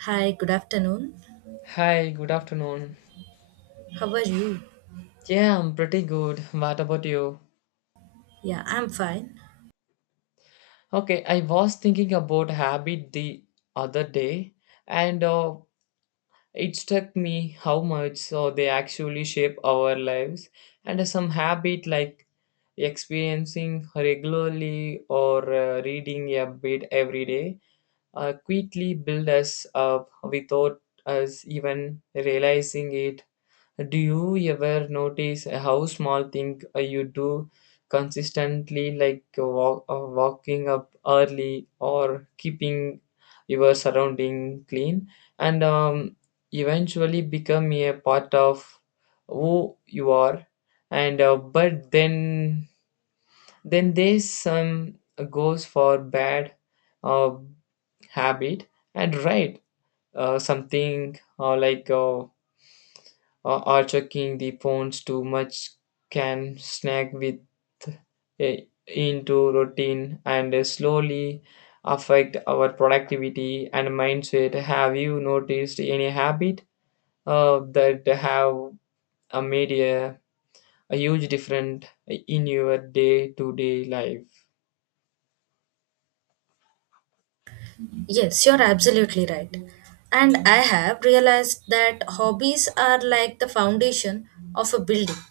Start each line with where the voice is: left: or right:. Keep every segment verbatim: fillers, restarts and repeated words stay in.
right: Hi, good afternoon.
left: Hi, good afternoon.
right: How are you?
left: Yeah, I'm pretty good. What about you?
right: Yeah, I'm fine.
left: Okay, I was thinking about habit the other day, and uh, it struck me how much uh, they actually shape our lives. And some habit like experiencing regularly or uh, reading a bit every day uh, quickly build us up without us even realizing it. Do you ever notice how small thing uh, you do consistently, like uh, walk, uh, walking up early or keeping your surrounding clean, and um, eventually become a part of who you are? And uh, but then then there's some goes for bad uh, habit and right uh, something uh, like. Uh, uh, or checking the phones too much can snag with a, into routine and slowly affect our productivity and mindset. Have you noticed any habit uh, that have uh, made a, a huge difference in your day-to-day life?
right: Yes, you're absolutely right. And I have realized that hobbies are like the foundation of a building.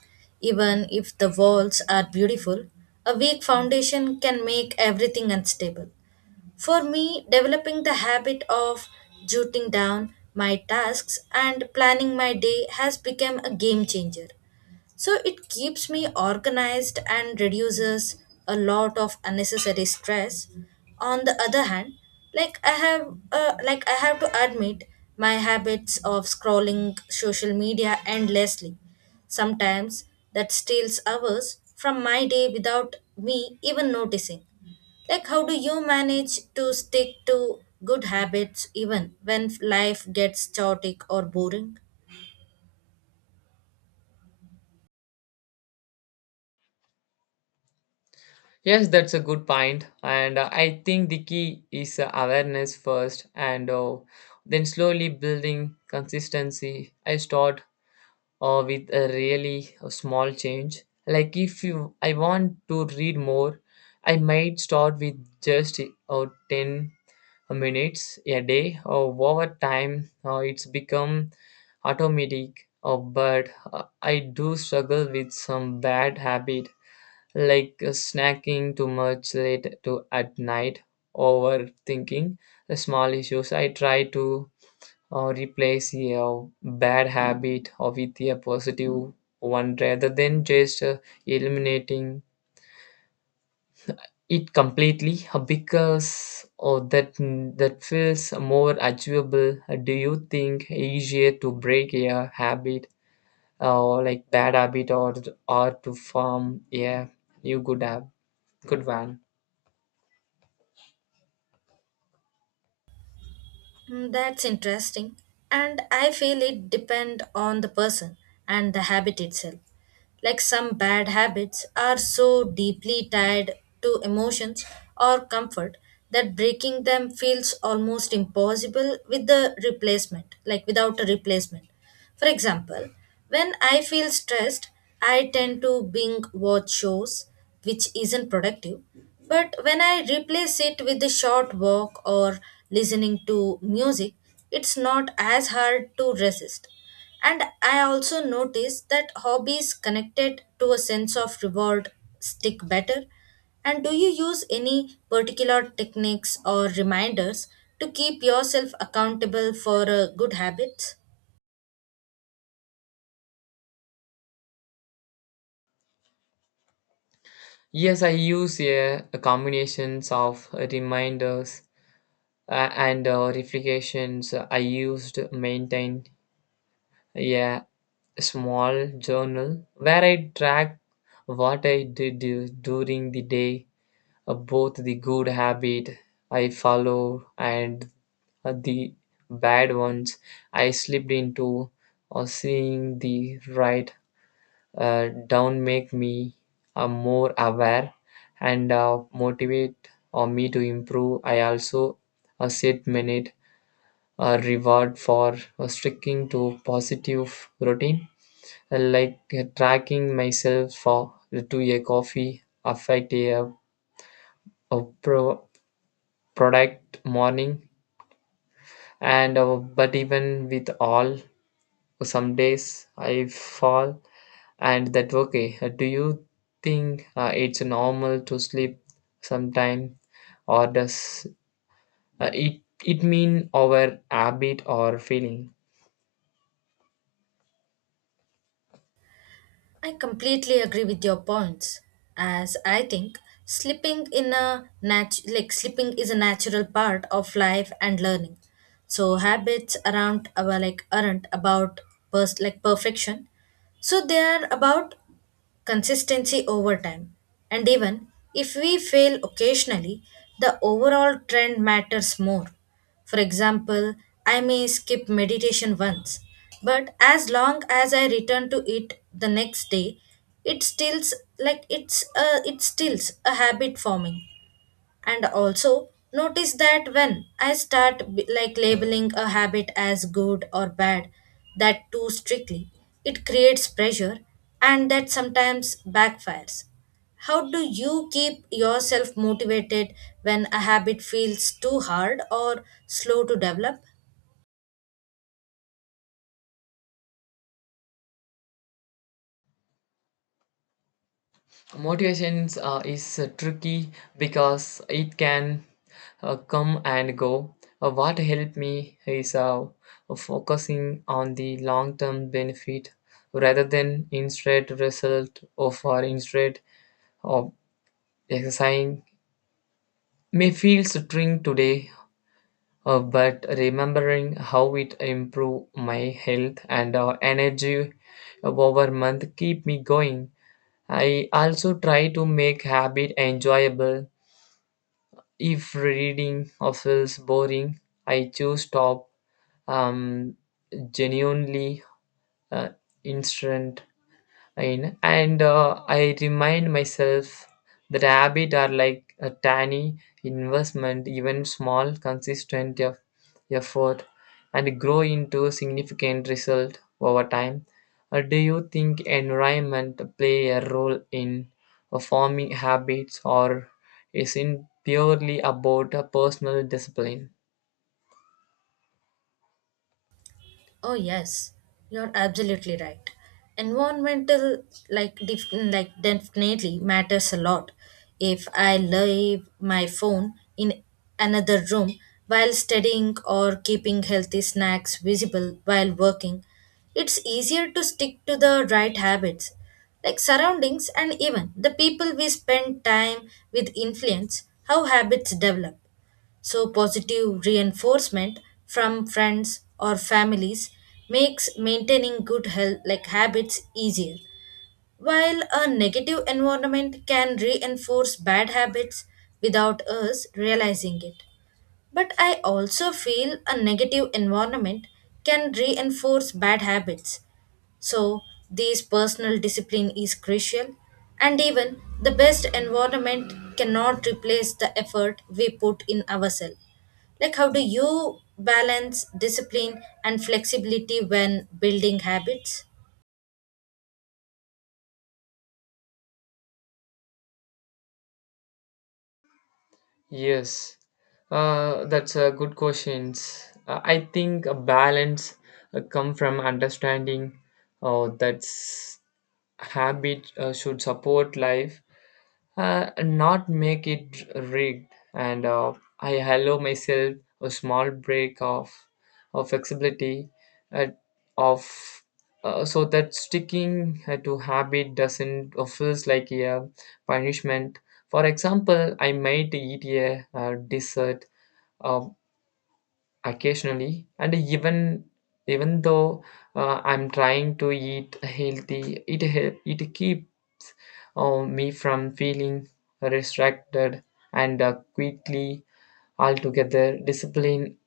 right: Even if the walls are beautiful, a weak foundation can make everything unstable. For me, developing the habit of jotting down my tasks and planning my day has become a game changer. So it keeps me organized and reduces a lot of unnecessary stress. On the other hand, like I have uh, like I have to admit my habits of scrolling social media endlessly. Sometimes that steals hours from my day without me even noticing. Like, how do you manage to stick to good habits even when life gets chaotic or boring?
left: Yes, that's a good point, and uh, I think the key is uh, awareness first, and uh, then slowly building consistency. I start or with a really small change. Like if you, I want to read more, I might start with just or ten minutes a day. Or over time, uh, it's become automatic. Uh, but uh, I do struggle with some bad habit like uh, snacking too much late to at night, overthinking the small issues. I try to or replace a bad habit with a positive one rather than just uh, eliminating it completely uh, because or that that feels more achievable. Uh, do you think easier to break a habit or like bad habit or or to form a new good hab- good one?
right: Mm, that's interesting. And I feel it depend on the person and the habit itself. Like, some bad habits are so deeply tied to emotions or comfort that breaking them feels almost impossible with the replacement, like without a replacement. For example, when I feel stressed, I tend to binge watch shows, which isn't productive. But when I replace it with a short walk or listening to music, it's not as hard to resist. And I also notice that hobbies connected to a sense of reward stick better. And do you use any particular techniques or reminders to keep yourself accountable for uh, good habits?
left: Yes, i use a, a combinations of reminders uh, and uh, reflections. I used maintain, yeah, a small journal where I track what I did du- during the day, uh, both the good habit I follow and uh, the bad ones I slipped into, or seeing the right uh, down make me uh, more aware and uh, motivate or me to improve. I also uh, set minute a reward for uh, sticking to positive routine. I like uh, tracking myself for to a coffee affect a, a pro, product morning and uh, but even with all some days I fall and that okay. Uh, Do you think uh, it's normal to sleep sometime or does uh, it it mean our habit or feeling?
right: I completely agree with your points, as I think sleeping in a nat- like sleeping is a natural part of life and learning. So habits around our like aren't about pers- like perfection. So they are about consistency over time. And even if we fail occasionally, the overall trend matters more. For example, I may skip meditation once, but as long as I return to it the next day, it stills like it's a, it stills a habit forming. And also notice that when I start b- like labeling a habit as good or bad that too strictly, it creates pressure, and that sometimes backfires. How do you keep yourself motivated when a habit feels too hard or slow to develop?
left: Motivations uh, is uh, tricky because it can uh, come and go. Uh, what helped me is uh, focusing on the long-term benefit rather than instant result of or for instead of exercising may feel strange today, uh, but remembering how it improved my health and uh, energy over month keep me going. I also try to make habit enjoyable. If reading uh, feels boring, I choose top um, genuinely uh, instant in and uh, i remind myself that habits are like a tiny investment, even small consistent eff- effort and grow into significant result over time. Uh, do you think environment play a role in uh, forming habits, or is it purely about a personal discipline?
right: Oh yes, you're absolutely right. Environmental like def- like definitely matters a lot. If I leave my phone in another room while studying or keeping healthy snacks visible while working, it's easier to stick to the right habits. Like, surroundings and even the people we spend time with influence how habits develop. So, positive reinforcement from friends or families makes maintaining good health like habits easier, while a negative environment can reinforce bad habits without us realizing it. But I also feel a negative environment can reinforce bad habits, so this personal discipline is crucial, and even the best environment cannot replace the effort we put in ourselves. Like, how do you balance discipline and flexibility when building habits?
left: Yes, uh, that's a good question. Uh, I think a balance uh, come from understanding uh, that s- habit uh, should support life, uh, not make it rigged, and uh, i allow myself a small break of, of flexibility, uh, of uh, so that sticking uh, to habit doesn't uh, feels like a punishment. For example, i might eat a, uh dessert uh, occasionally, and even even though uh, i'm trying to eat healthy it hel- it keeps uh, me from feeling restricted and uh, quickly altogether discipline.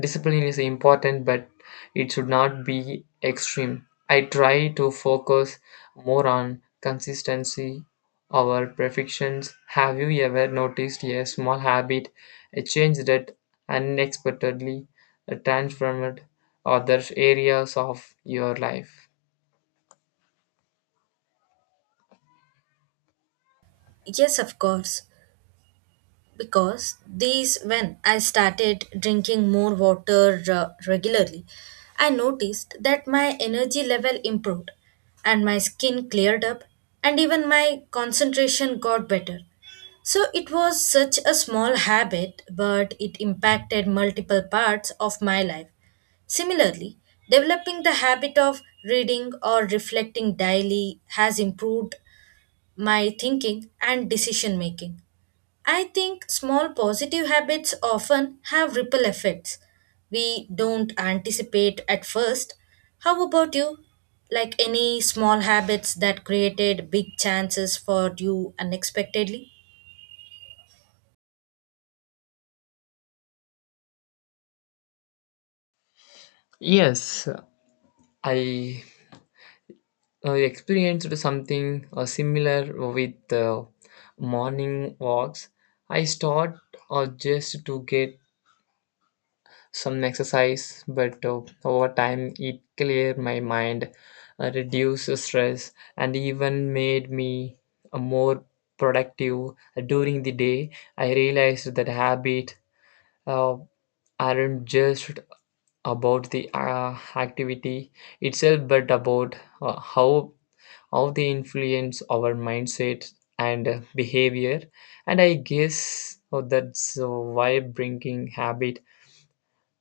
left: Discipline is important but it should not be extreme. I try to focus more on consistency over perfections. Have you ever noticed a small habit, a change that unexpectedly transformed other areas of your life?
right: Yes, of course. Because these when I started drinking more water uh, regularly, I noticed that my energy level improved and my skin cleared up and even my concentration got better. So it was such a small habit, but it impacted multiple parts of my life. Similarly, developing the habit of reading or reflecting daily has improved my thinking and decision making. I think small positive habits often have ripple effects we don't anticipate at first. How about you? Like, any small habits that created big chances for you unexpectedly?
left: Yes, i uh, you experienced something uh, similar with uh, morning walks. I start uh, just to get some exercise, but uh, over time it cleared my mind, uh, reduced the stress, and even made me uh, more productive during the day. I realized that habit uh, aren't just about the uh, activity itself, but about uh, how how they influence our mindset and uh, behavior. And i guess oh, that's uh, why bringing habit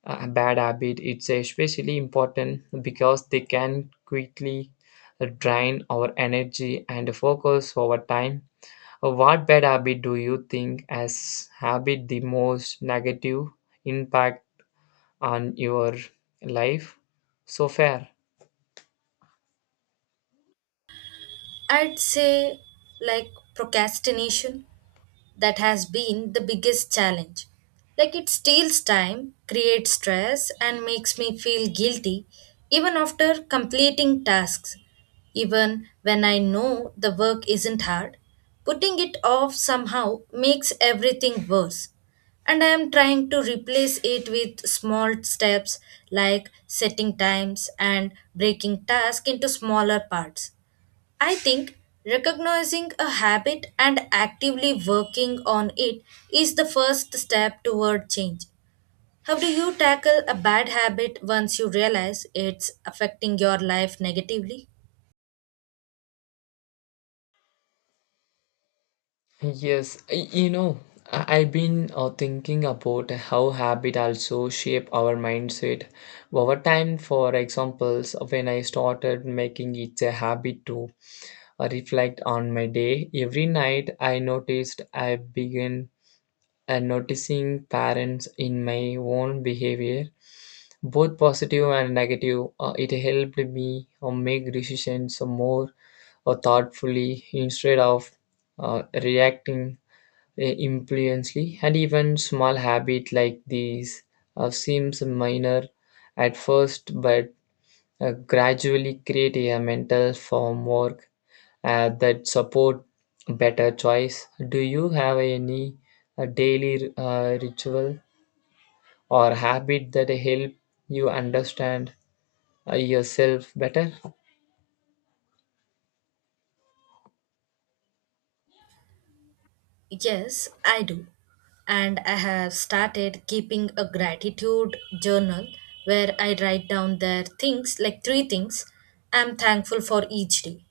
left: uh, a bad habit it's especially important because they can quickly uh, drain our energy and focus over time. Uh, what bad habit do you think has habit the most negative impact on your life so far?
right: I'd say like procrastination, that has been the biggest challenge. Like, it steals time, creates stress, and makes me feel guilty even after completing tasks. Even when I know the work isn't hard, putting it off somehow makes everything worse. And I am trying to replace it with small steps like setting times and breaking tasks into smaller parts. I think recognizing a habit and actively working on it is the first step toward change. How do you tackle a bad habit once you realize it's affecting your life negatively?
left: Yes, y- you know, I- I've been uh, thinking about how habit also shape our mindset over time. For examples, when I started making it a habit to uh, reflect on my day every night, I noticed I began uh, noticing patterns in my own behavior, both positive and negative. Uh, it helped me uh, make decisions more uh, thoughtfully instead of uh, reacting eh, influentially. And even small habit like these uh, seems minor at first but uh, gradually create a mental framework uh, that support better choice. Do you have any uh, daily uh, ritual or habit that help you understand uh, yourself better?
right: Yes, I do. And I have started keeping a gratitude journal where I write down their things, like three things I'm thankful for each day.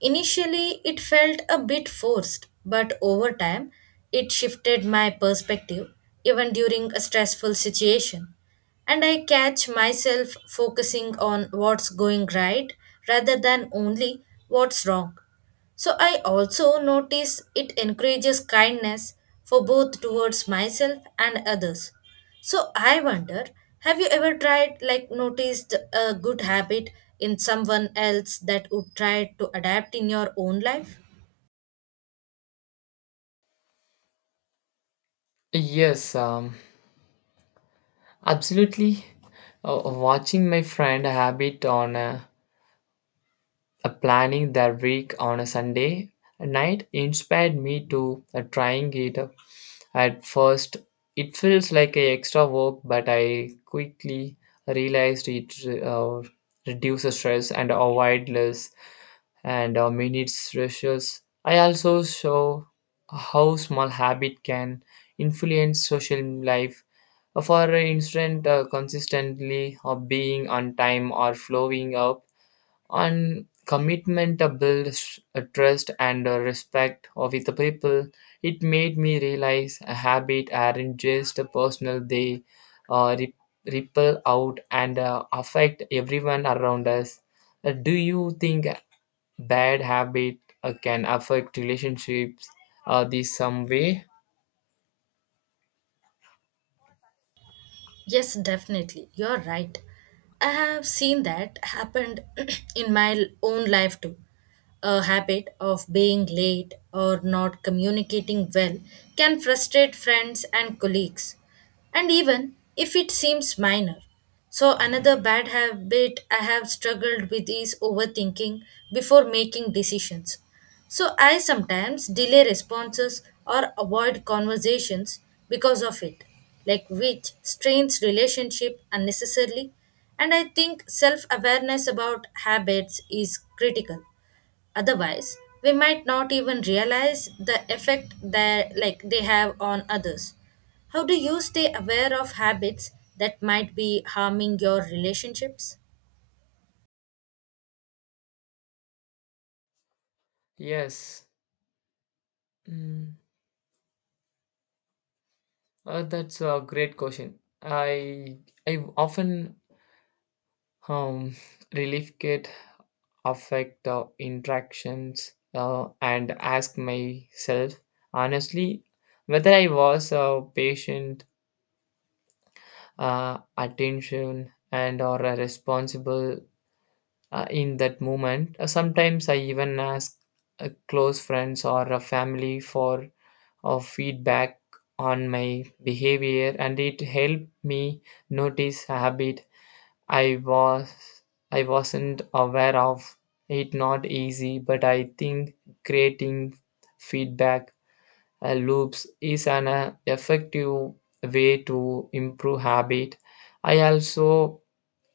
right: Initially, it felt a bit forced, but over time, it shifted my perspective even during a stressful situation. And I catch myself focusing on what's going right rather than only what's wrong. So I also notice it encourages kindness for both towards myself and others. So I wonder, have you ever tried like noticed a good habit in someone else that would try to adapt in your own life?
left: Yes, um, absolutely. Uh, watching my friend habit on a, Uh, planning that week on a Sunday night inspired me to uh, trying it. At first, it feels like a extra work, but I quickly realized it uh, reduces stress and avoid less and uh, minutes rushes. I also show how small habit can influence social life. For instance, uh, consistently uh, being on time or flowing up and commitment uh, builds a trust and a respect of the people. It made me realize a habit aren't just personal, they uh, rip- ripple out and uh, affect everyone around us. Uh, do you think bad habit uh, can affect relationships uh, this some way?
right: Yes, definitely. You're right. I have seen that happened in my l- own life too. A habit of being late or not communicating well can frustrate friends and colleagues. And even if it seems minor, so, another bad habit I have struggled with is overthinking before making decisions. So, I sometimes delay responses or avoid conversations because of it, like which strains relationship unnecessarily. And I think self awareness about habits is critical. Otherwise, we might not even realize the effect that like they have on others. How do you stay aware of habits that might be harming your relationships?
left: Yes. Mm, uh, that's a great question. I i often um relief kit affect uh, interactions uh, and ask myself honestly whether I was uh, patient, uh, attention, and or uh, responsible uh, in that moment. Uh, sometimes I even ask uh, close friends or a family for uh, feedback on my behavior, and it helped me notice habit I was I wasn't aware of. It not easy, but I think creating feedback uh, loops is an uh, effective way to improve habit. I also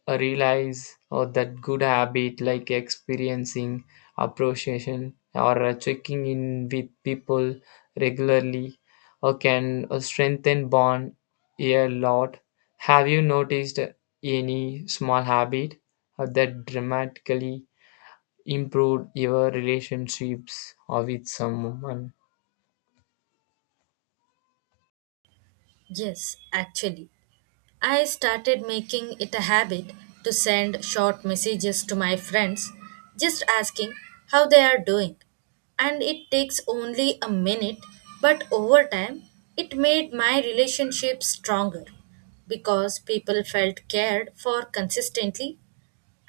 left: uh, realize or that good habit like experiencing appreciation or uh, checking in with people regularly or can uh, strengthen bond a lot. Have you noticed any small habit uh, that dramatically improved your relationships or with someone?
right: Yes, actually. I started making it a habit to send short messages to my friends, just asking how they are doing. And it takes only a minute, but over time, it made my relationship stronger because people felt cared for consistently.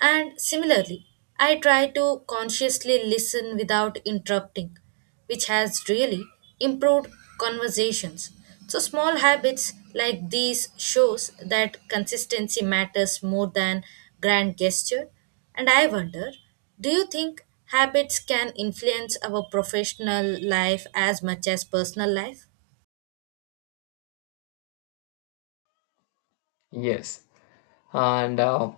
right: And similarly, I try to consciously listen without interrupting, which has really improved conversations. So small habits like these shows that consistency matters more than grand gesture. And I wonder, do you think habits can influence our professional life as much as personal life?
left: Yes, and uh,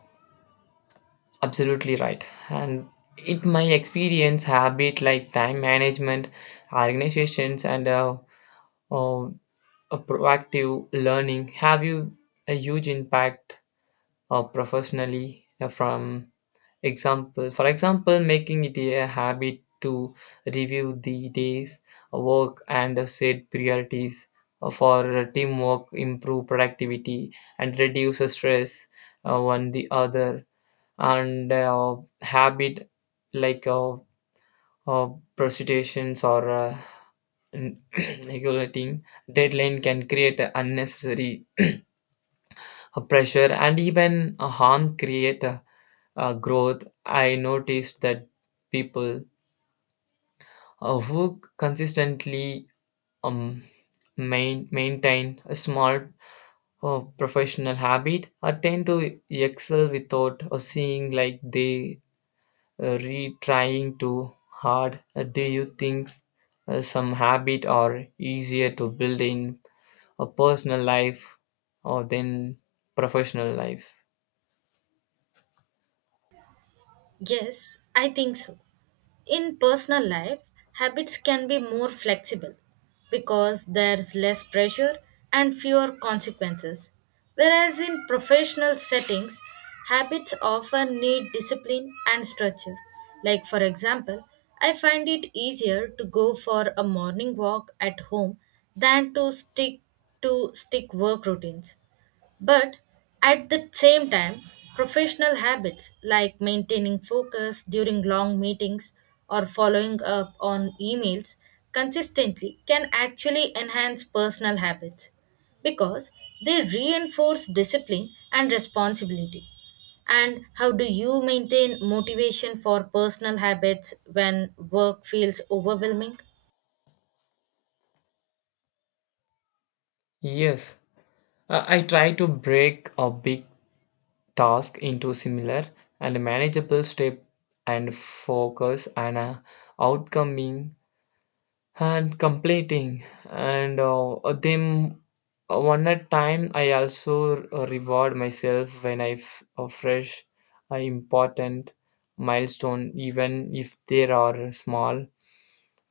left: absolutely right. And it my experience habit like time management, organizations, and uh, uh, a proactive learning have you a huge impact uh, professionally uh, from example. For example, making it a habit to review the day's uh, work and uh, set priorities uh, for uh, teamwork, improve productivity, and reduce stress uh, one the other. And uh, habit like uh, uh, precipitations or uh, regulating deadline can create a unnecessary uh, pressure and even a harm create a, a growth. I noticed that people uh, who consistently um, main, maintain a small uh, professional habit uh, tend to excel without uh, seeing like they uh, retrying too hard? Uh, do you think uh, some habit are easier to build in a personal life or than professional life?
right: Yes, I think so. In personal life, habits can be more flexible because there's less pressure and fewer consequences. Whereas in professional settings, habits often need discipline and structure. Like, for example, I find it easier to go for a morning walk at home than to stick to stick work routines. But at the same time, professional habits like maintaining focus during long meetings or following up on emails consistently can actually enhance personal habits because they reinforce discipline and responsibility. And how do you maintain motivation for personal habits when work feels overwhelming?
left: Yes, uh, I try to break a big task into similar and manageable step and focus on a outcoming and completing and uh, them uh, one at time. I also uh, reward myself when i f- uh, fresh uh, important milestone even if they are small.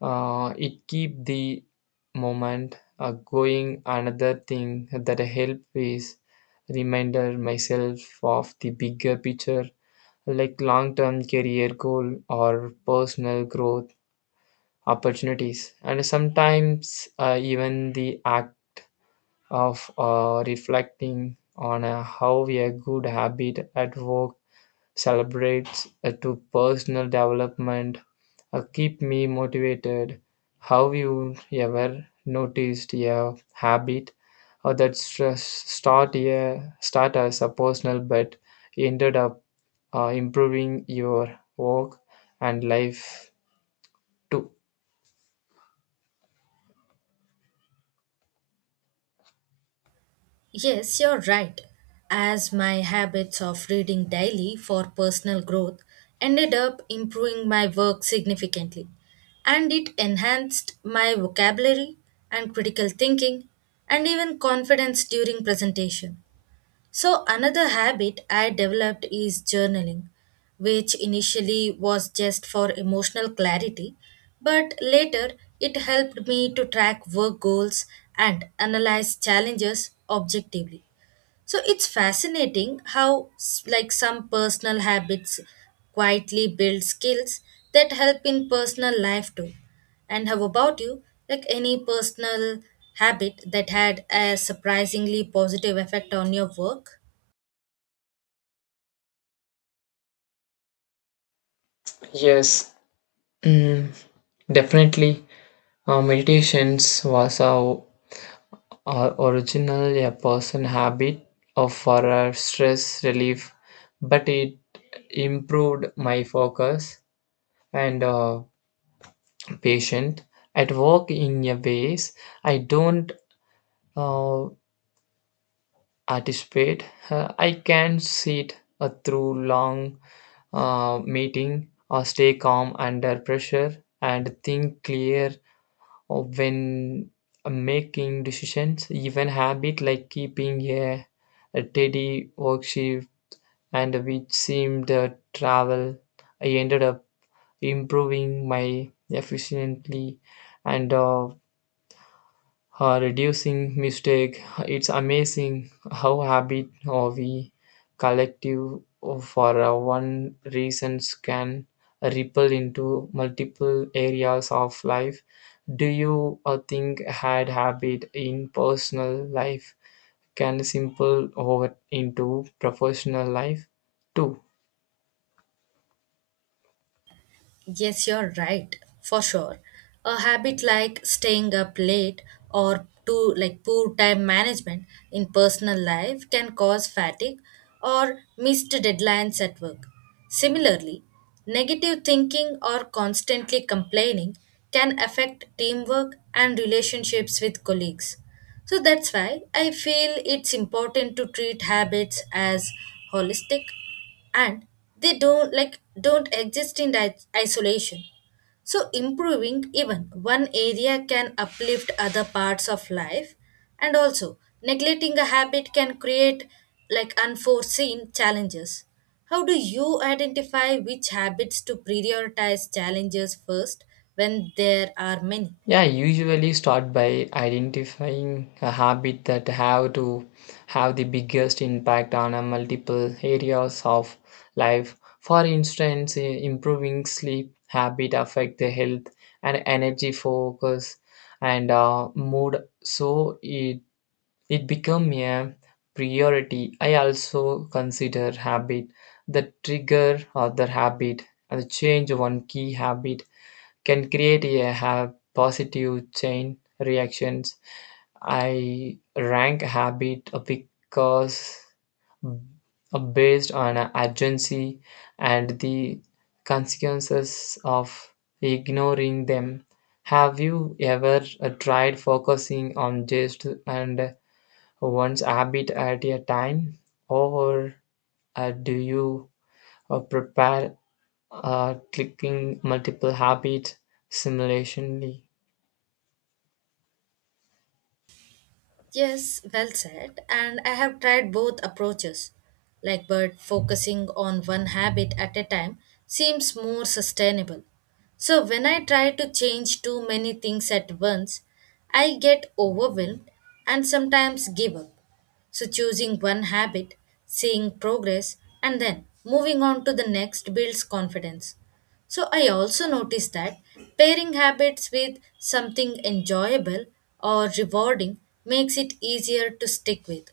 left: uh, It keep the moment uh, going. Another thing that help is reminder myself of the bigger picture, like long term career goal or personal growth opportunities, and sometimes uh, even the act of uh, reflecting on uh, how a good habit at work celebrates uh, to personal development uh, keep me motivated. Have you ever noticed a habit or that stress start a start as a personal but ended up uh, improving your work and life too?
right: Yes, you're right. As my habits of reading daily for personal growth ended up improving my work significantly, and it enhanced my vocabulary and critical thinking and even confidence during presentation. So, another habit I developed is journaling, which initially was just for emotional clarity, but later it helped me to track work goals and analyze challenges objectively. So, it's fascinating how, s- like, some personal habits quietly build skills that help in personal life too. And how about you? Like, any personal habit that had a surprisingly positive effect on your work?
left: Yes. Mm, definitely, uh, meditations was a, a original a person habit of for a stress relief, but it improved my focus and uh, patient at work in a ways I don't uh, anticipate. Uh, I can sit uh, through long uh, meeting or stay calm under pressure and think clear. Or when uh, making decisions, even habit like keeping a, a teddy worksheet and which seemed uh, travel i ended up improving my efficiently and uh, uh, reducing mistake. It's amazing how habit or we collective for uh, one reasons can ripple into multiple areas of life. Do you uh, think had habit in personal life can simple over into professional life too?
right: Yes, you're right, for sure. A habit like staying up late or to like poor time management in personal life can cause fatigue or missed deadlines at work. Similarly, negative thinking or constantly complaining can affect teamwork and relationships with colleagues. So that's why I feel it's important to treat habits as holistic, and they don't like don't exist in di- isolation. So improving even one area can uplift other parts of life, and also neglecting a habit can create like unforeseen challenges. How do you identify which habits to prioritize challenges first when there are many?
left: Yeah, I usually start by identifying a habit that have to have the biggest impact on a multiple areas of life. For instance, i- improving sleep habit affect the health and energy focus and uh, mood, so it it become a priority. I also consider habit the trigger other habit and change one key habit can create a have positive chain reactions. I rank habit because uh, based on uh, urgency and the consequences of ignoring them. Have you ever uh, tried focusing on just and one's habit at a time, or uh, do you uh, prepare uh, clicking multiple habits simulationally?
right: Yes, well said. And I have tried both approaches. Like, but focusing on one habit at a time seems more sustainable. So, when I try to change too many things at once, I get overwhelmed and sometimes give up. So, choosing one habit, seeing progress, and then moving on to the next builds confidence. So, I also noticed that pairing habits with something enjoyable or rewarding makes it easier to stick with.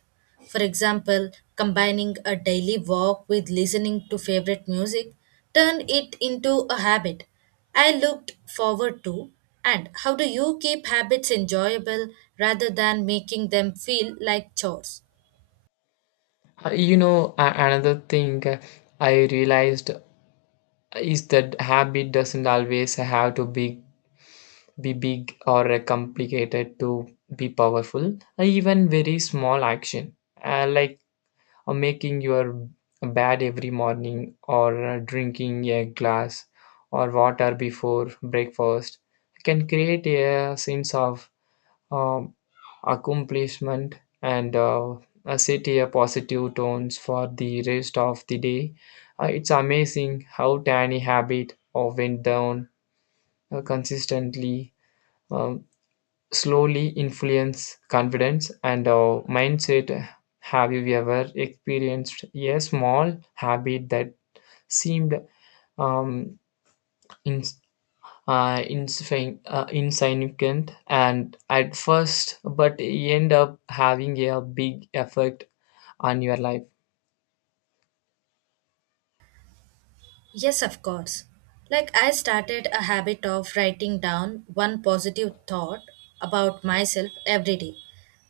right: For example, combining a daily walk with listening to favorite music turned it into a habit I looked forward to. And how do you keep habits enjoyable rather than making them feel like chores?
left: Uh, You know, a- another thing uh, I realized is that habit doesn't always have to be be big or uh, complicated to be powerful. Uh, Even very small action, uh, like uh, making your bed every morning or uh, drinking a glass or water before breakfast, can create a sense of uh, accomplishment and uh, uh, set a positive tones for the rest of the day. Uh, it's amazing how tiny habit or went down uh, consistently um, slowly influence confidence and uh, mindset. Have you ever experienced a small habit that seemed um, in, uh, insfin- uh, insignificant and at first, but end up having a big effect on your life?
right: Yes, of course. Like, I started a habit of writing down one positive thought about myself every day.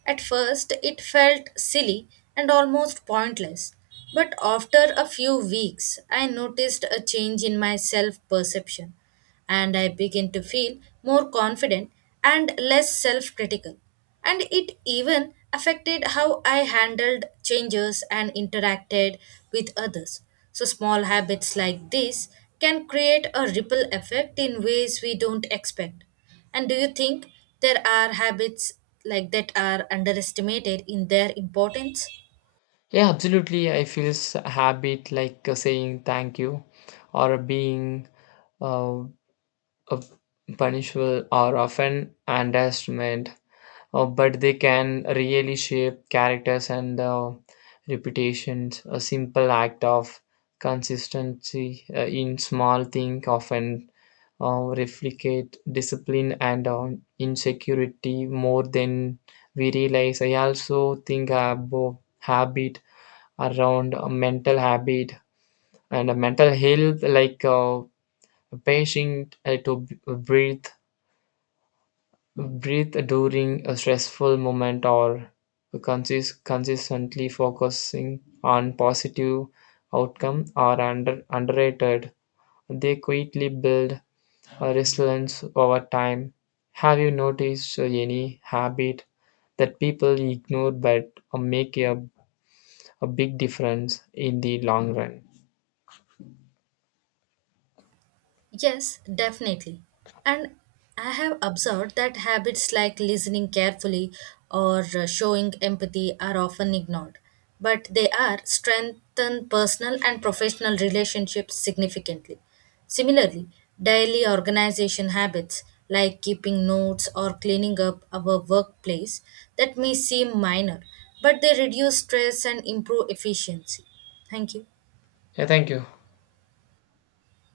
right: At first, it felt silly and almost pointless. But after a few weeks, I noticed a change in my self perception and I begin to feel more confident and less self critical. And it even affected how I handled changes and interacted with others. So, small habits like this can create a ripple effect in ways we don't expect. And do you think there are habits like that are underestimated in their importance?
left: Yeah, absolutely. I feel s- habit like uh, saying thank you or being uh, a punishable are often underestimated, uh, but they can really shape characters and uh, reputations. A simple act of consistency uh, in small thing often uh, replicate discipline and uh, insecurity more than we realize. I also think about habit around a mental habit and a mental health like uh, a patient uh, to b- breathe breathe during a stressful moment or consist- consistently focusing on positive outcome are under- underrated. They quickly build a resilience over time. Have you noticed uh, any habit that people ignore but uh, make a, a big difference in the long run?
right: Yes, definitely. And I have observed that habits like listening carefully or uh, showing empathy are often ignored, but they are strengthen personal and professional relationships significantly. Similarly, daily organization habits like keeping notes or cleaning up our workplace that may seem minor, but they reduce stress and improve efficiency. Thank you.
left: Yeah, thank you.